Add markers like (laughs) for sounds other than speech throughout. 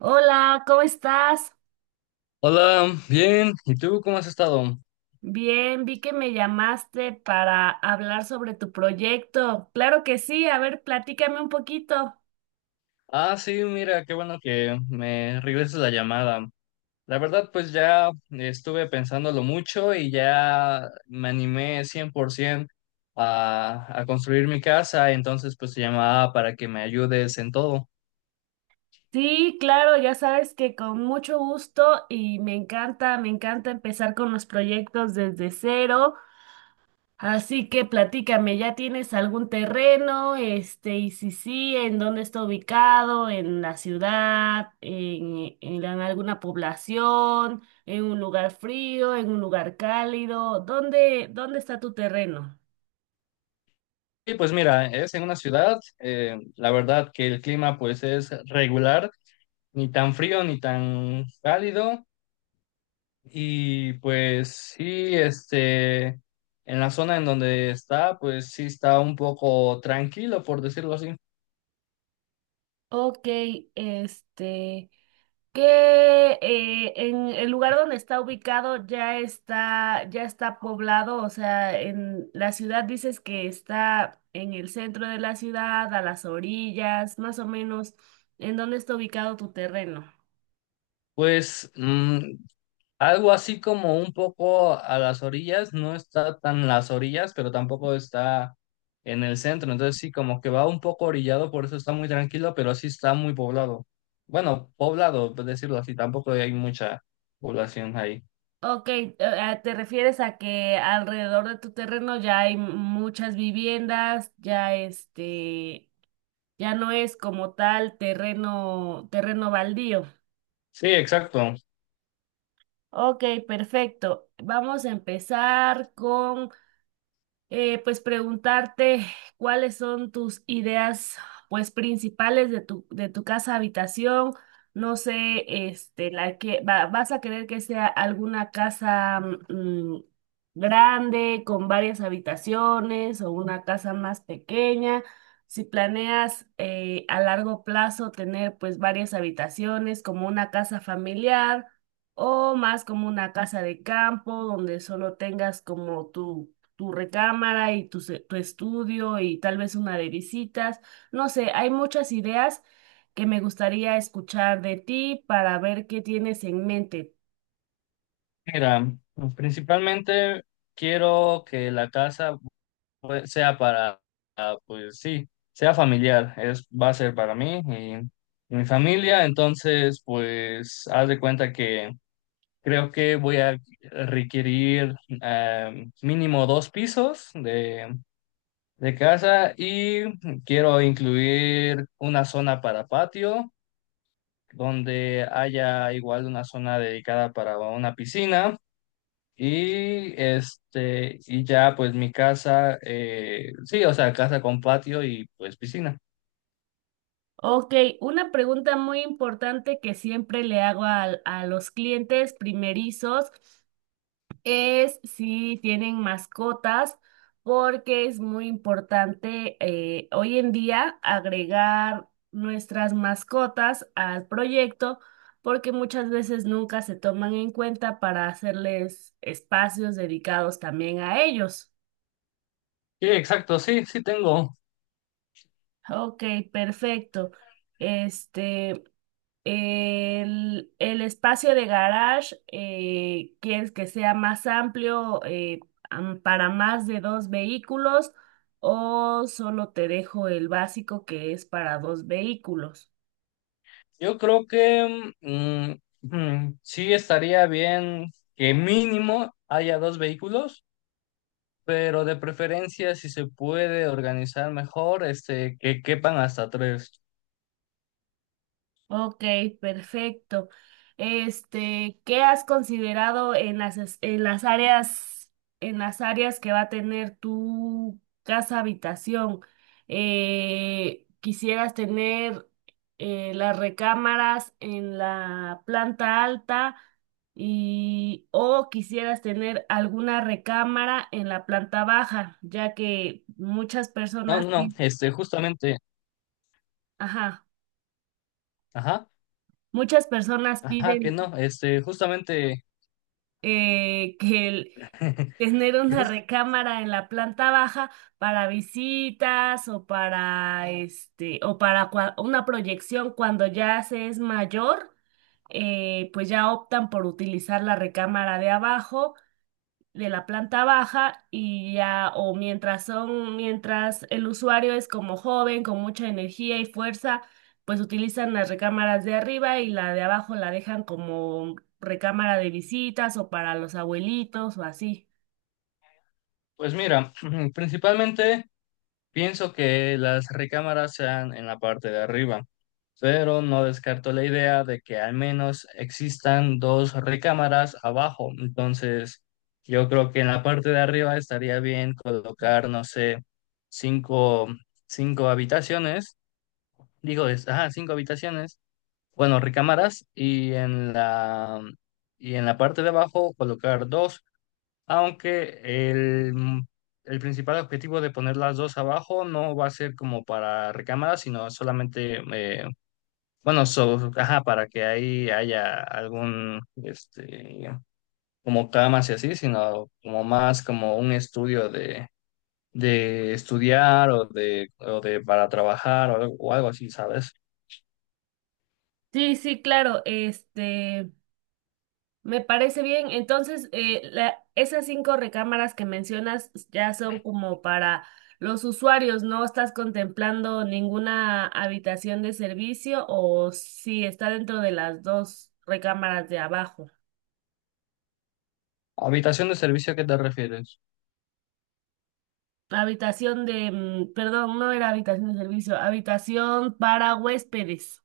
Hola, ¿cómo estás? Hola, bien. ¿Y tú cómo has estado? Bien, vi que me llamaste para hablar sobre tu proyecto. Claro que sí, a ver, platícame un poquito. Ah, sí, mira, qué bueno que me regreses la llamada. La verdad, pues ya estuve pensándolo mucho y ya me animé 100% a construir mi casa, entonces pues te llamaba para que me ayudes en todo. Sí, claro, ya sabes que con mucho gusto y me encanta empezar con los proyectos desde cero. Así que platícame, ¿ya tienes algún terreno? Este, y si sí, ¿en dónde está ubicado? ¿En la ciudad? En alguna población? ¿En un lugar frío? ¿En un lugar cálido? Dónde está tu terreno? Y pues mira, es en una ciudad, la verdad que el clima pues es regular, ni tan frío ni tan cálido. Y pues sí, en la zona en donde está, pues sí está un poco tranquilo, por decirlo así. Ok, este. Que en el lugar donde está ubicado ya está poblado, o sea, en la ciudad dices que está en el centro de la ciudad, a las orillas, más o menos, ¿en dónde está ubicado tu terreno? Pues mm, Algo así como un poco a las orillas, no está tan las orillas, pero tampoco está en el centro. Entonces sí, como que va un poco orillado, por eso está muy tranquilo, pero sí está muy poblado. Bueno, poblado, por decirlo así, tampoco hay mucha población ahí. Ok, te refieres a que alrededor de tu terreno ya hay muchas viviendas, ya este, ya no es como tal terreno baldío. Sí, exacto. Ok, perfecto. Vamos a empezar con pues preguntarte cuáles son tus ideas pues principales de de tu casa habitación. No sé, este, la que vas a querer que sea alguna casa mm, grande con varias habitaciones o una casa más pequeña. Si planeas a largo plazo tener pues varias habitaciones como una casa familiar o más como una casa de campo donde solo tengas como tu recámara y tu estudio y tal vez una de visitas. No sé, hay muchas ideas que me gustaría escuchar de ti para ver qué tienes en mente. Mira, pues, principalmente quiero que la casa pues, sea para, pues sí, sea familiar, es, va a ser para mí y mi familia, entonces pues haz de cuenta que creo que voy a requerir mínimo dos pisos de casa y quiero incluir una zona para patio, donde haya igual una zona dedicada para una piscina y y ya pues mi casa, sí, o sea, casa con patio y pues piscina. Ok, una pregunta muy importante que siempre le hago a los clientes primerizos es si tienen mascotas, porque es muy importante hoy en día agregar nuestras mascotas al proyecto, porque muchas veces nunca se toman en cuenta para hacerles espacios dedicados también a ellos. Sí, exacto, sí, sí tengo. Ok, perfecto. Este. El espacio de garage, ¿quieres que sea más amplio para más de dos vehículos o solo te dejo el básico que es para dos vehículos? Yo creo que sí estaría bien que mínimo haya dos vehículos, pero de preferencia si se puede organizar mejor, que quepan hasta tres. Ok, perfecto. Este, ¿qué has considerado en en las áreas que va a tener tu casa habitación? ¿Quisieras tener las recámaras en la planta alta y o quisieras tener alguna recámara en la planta baja, ya que muchas No, no, no, justamente, ajá, ajá, muchas personas ajá, que piden no, justamente, que (laughs) tener que una jus- recámara en la planta baja para visitas o para este o para una proyección cuando ya se es mayor, pues ya optan por utilizar la recámara de abajo de la planta baja y ya o mientras el usuario es como joven con mucha energía y fuerza, pues utilizan las recámaras de arriba y la de abajo la dejan como recámara de visitas o para los abuelitos o así. pues mira, (clears throat) principalmente pienso que las recámaras sean en la parte de arriba, pero no descarto la idea de que al menos existan dos recámaras abajo. Entonces, yo creo que en la parte de arriba estaría bien colocar, no sé, cinco, cinco habitaciones, ajá, cinco habitaciones, bueno, recámaras, y y en la parte de abajo colocar dos. Aunque el principal objetivo de poner las dos abajo no va a ser como para recámara, sino solamente, ajá, para que ahí haya algún, como camas y así, sino como más como un estudio de estudiar o de para trabajar algo o algo así, ¿sabes? Sí, claro, este, me parece bien. Entonces, esas cinco recámaras que mencionas ya son como para los usuarios, ¿no estás contemplando ninguna habitación de servicio o si está dentro de las dos recámaras de abajo? ¿Habitación de servicio, a qué te refieres? Habitación de, perdón, no era habitación de servicio, habitación para huéspedes.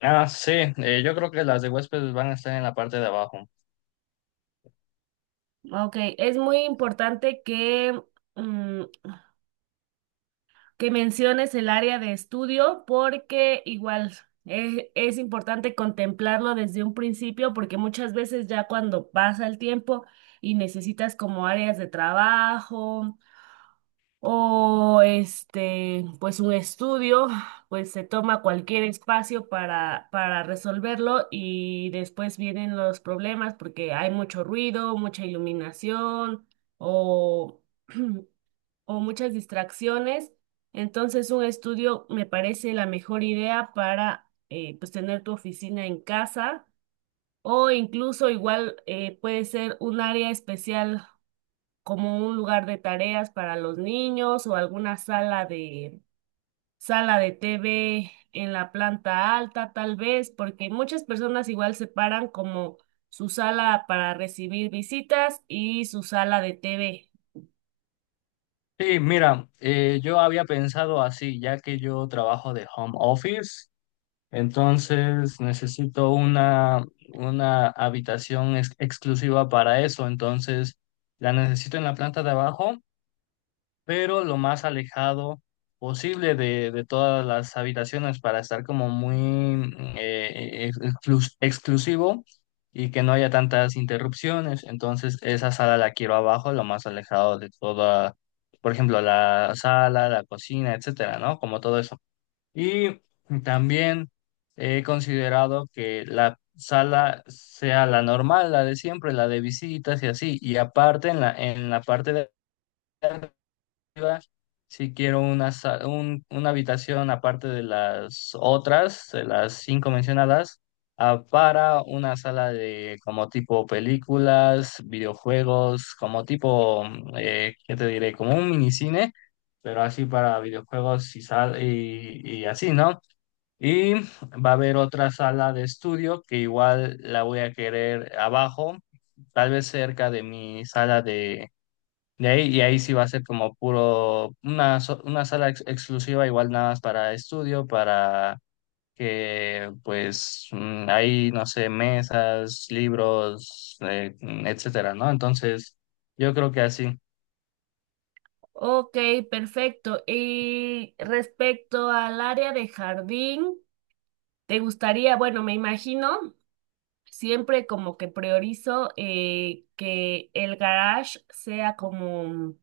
Ah, sí, yo creo que las de huéspedes van a estar en la parte de abajo. Ok, es muy importante que mm, que menciones el área de estudio porque igual es, importante contemplarlo desde un principio porque muchas veces ya cuando pasa el tiempo y necesitas como áreas de trabajo o este pues un estudio, pues se toma cualquier espacio para resolverlo y después vienen los problemas porque hay mucho ruido, mucha iluminación o (clears throat) o muchas distracciones. Entonces, un estudio me parece la mejor idea para pues tener tu oficina en casa o incluso igual puede ser un área especial como un lugar de tareas para los niños o alguna sala de TV en la planta alta, tal vez, porque muchas personas igual separan como su sala para recibir visitas y su sala de TV. Sí, mira, yo había pensado así, ya que yo trabajo de home office, entonces necesito una habitación exclusiva para eso, entonces la necesito en la planta de abajo pero lo más alejado posible de todas las habitaciones para estar como muy exclusivo y que no haya tantas interrupciones. Entonces, esa sala la quiero abajo, lo más alejado de toda, por ejemplo, la sala, la cocina, etcétera, ¿no? Como todo eso. Y también he considerado que la sala sea la normal, la de siempre, la de visitas y así. Y aparte, en la parte de si quiero una habitación aparte de las otras, de las cinco mencionadas, ah, para una sala de como tipo películas, videojuegos, como tipo, ¿qué te diré? Como un minicine, pero así para videojuegos y así, ¿no? Y va a haber otra sala de estudio que igual la voy a querer abajo, tal vez cerca de mi sala y ahí sí va a ser como puro, una sala exclusiva, igual nada más para estudio, para que pues ahí, no sé, mesas, libros, etcétera, ¿no? Entonces, yo creo que así. Ok, perfecto. Y respecto al área de jardín, ¿te gustaría, bueno, me imagino, siempre como que priorizo que el garage sea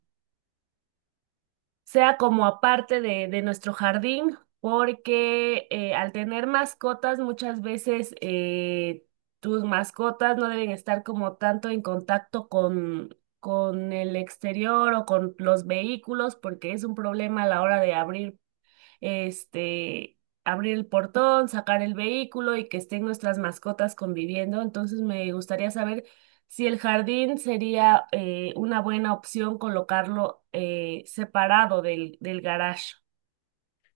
sea como aparte de nuestro jardín, porque al tener mascotas muchas veces tus mascotas no deben estar como tanto en contacto con el exterior o con los vehículos porque es un problema a la hora de abrir este, abrir el portón, sacar el vehículo y que estén nuestras mascotas conviviendo. Entonces me gustaría saber si el jardín sería una buena opción colocarlo separado del garage.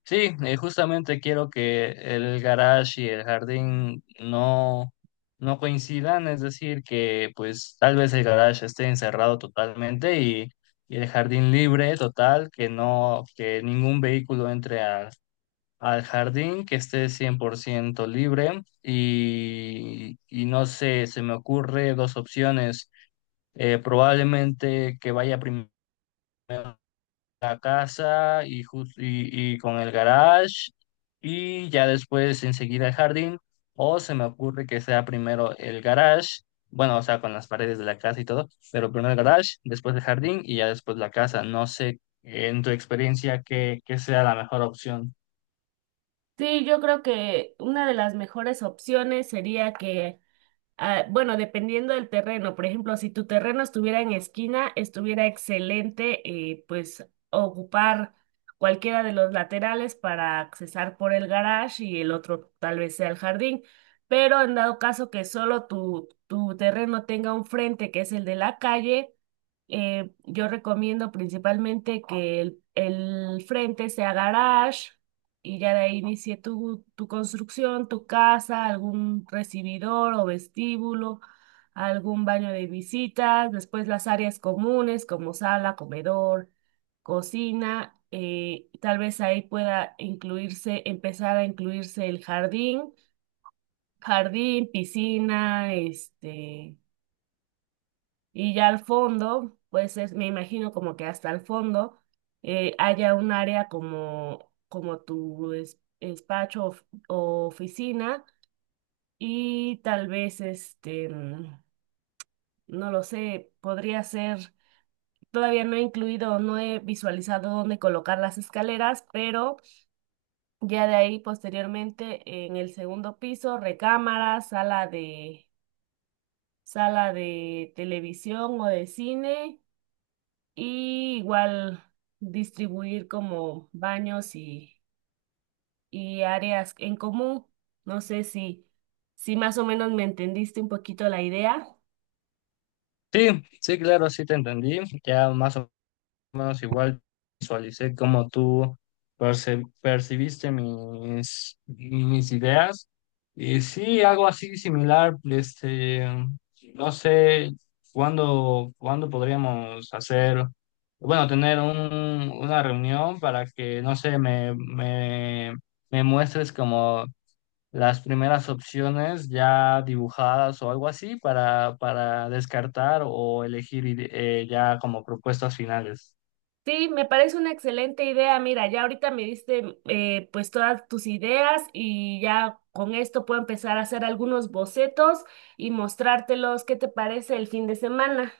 Sí, justamente quiero que el garage y el jardín no, no coincidan, es decir, que pues tal vez el garage esté encerrado totalmente y el jardín libre total, que no, que ningún vehículo entre a al jardín, que esté 100% libre y no sé, se me ocurre dos opciones. Probablemente que vaya primero a la casa y con el garage y ya después enseguida el jardín. O se me ocurre que sea primero el garage, bueno, o sea, con las paredes de la casa y todo, pero primero el garage, después el jardín y ya después la casa. No sé, en tu experiencia, qué sea la mejor opción. Sí, yo creo que una de las mejores opciones sería que... Ah, bueno, dependiendo del terreno, por ejemplo, si tu terreno estuviera en esquina, estuviera excelente, pues ocupar cualquiera de los laterales para accesar por el garage y el otro tal vez sea el jardín, pero en dado caso que solo tu terreno tenga un frente que es el de la calle, yo recomiendo principalmente que el frente sea garage y ya de ahí inicié tu construcción, tu casa, algún recibidor o vestíbulo, algún baño de visitas, después las áreas comunes como sala, comedor, cocina. Tal vez ahí pueda incluirse, empezar a incluirse el jardín, jardín, piscina, este, y ya al fondo, pues es, me imagino como que hasta el fondo haya un área como, como tu despacho o oficina y tal vez este, no lo sé, podría ser, todavía no he incluido, no he visualizado dónde colocar las escaleras, pero ya de ahí posteriormente en el segundo piso, recámara, sala de televisión o de cine. Y igual distribuir como y áreas en común. No sé si, si más o menos me entendiste un poquito la idea. Sí, sí, claro, sí te entendí. Ya más o menos igual visualicé cómo tú percibiste mis ideas. Y sí, algo así similar, no sé cuándo podríamos hacer, bueno, tener una reunión para que, no sé, me muestres como las primeras opciones ya dibujadas o algo así para descartar o elegir ya como propuestas finales. Sí, me parece una excelente idea. Mira, ya ahorita me diste pues todas tus ideas y ya con esto puedo empezar a hacer algunos bocetos y mostrártelos. ¿Qué te parece el fin de semana?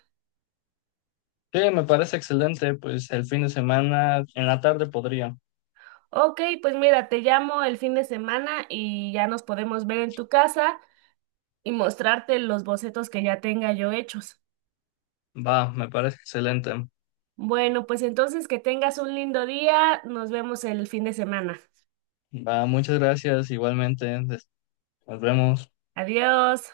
Sí, me parece excelente, pues el fin de semana en la tarde podría. Ok, pues mira, te llamo el fin de semana y ya nos podemos ver en tu casa y mostrarte los bocetos que ya tenga yo hechos. Va, me parece excelente. Bueno, pues entonces que tengas un lindo día. Nos vemos el fin de semana. Va, muchas gracias igualmente. Nos vemos. Adiós.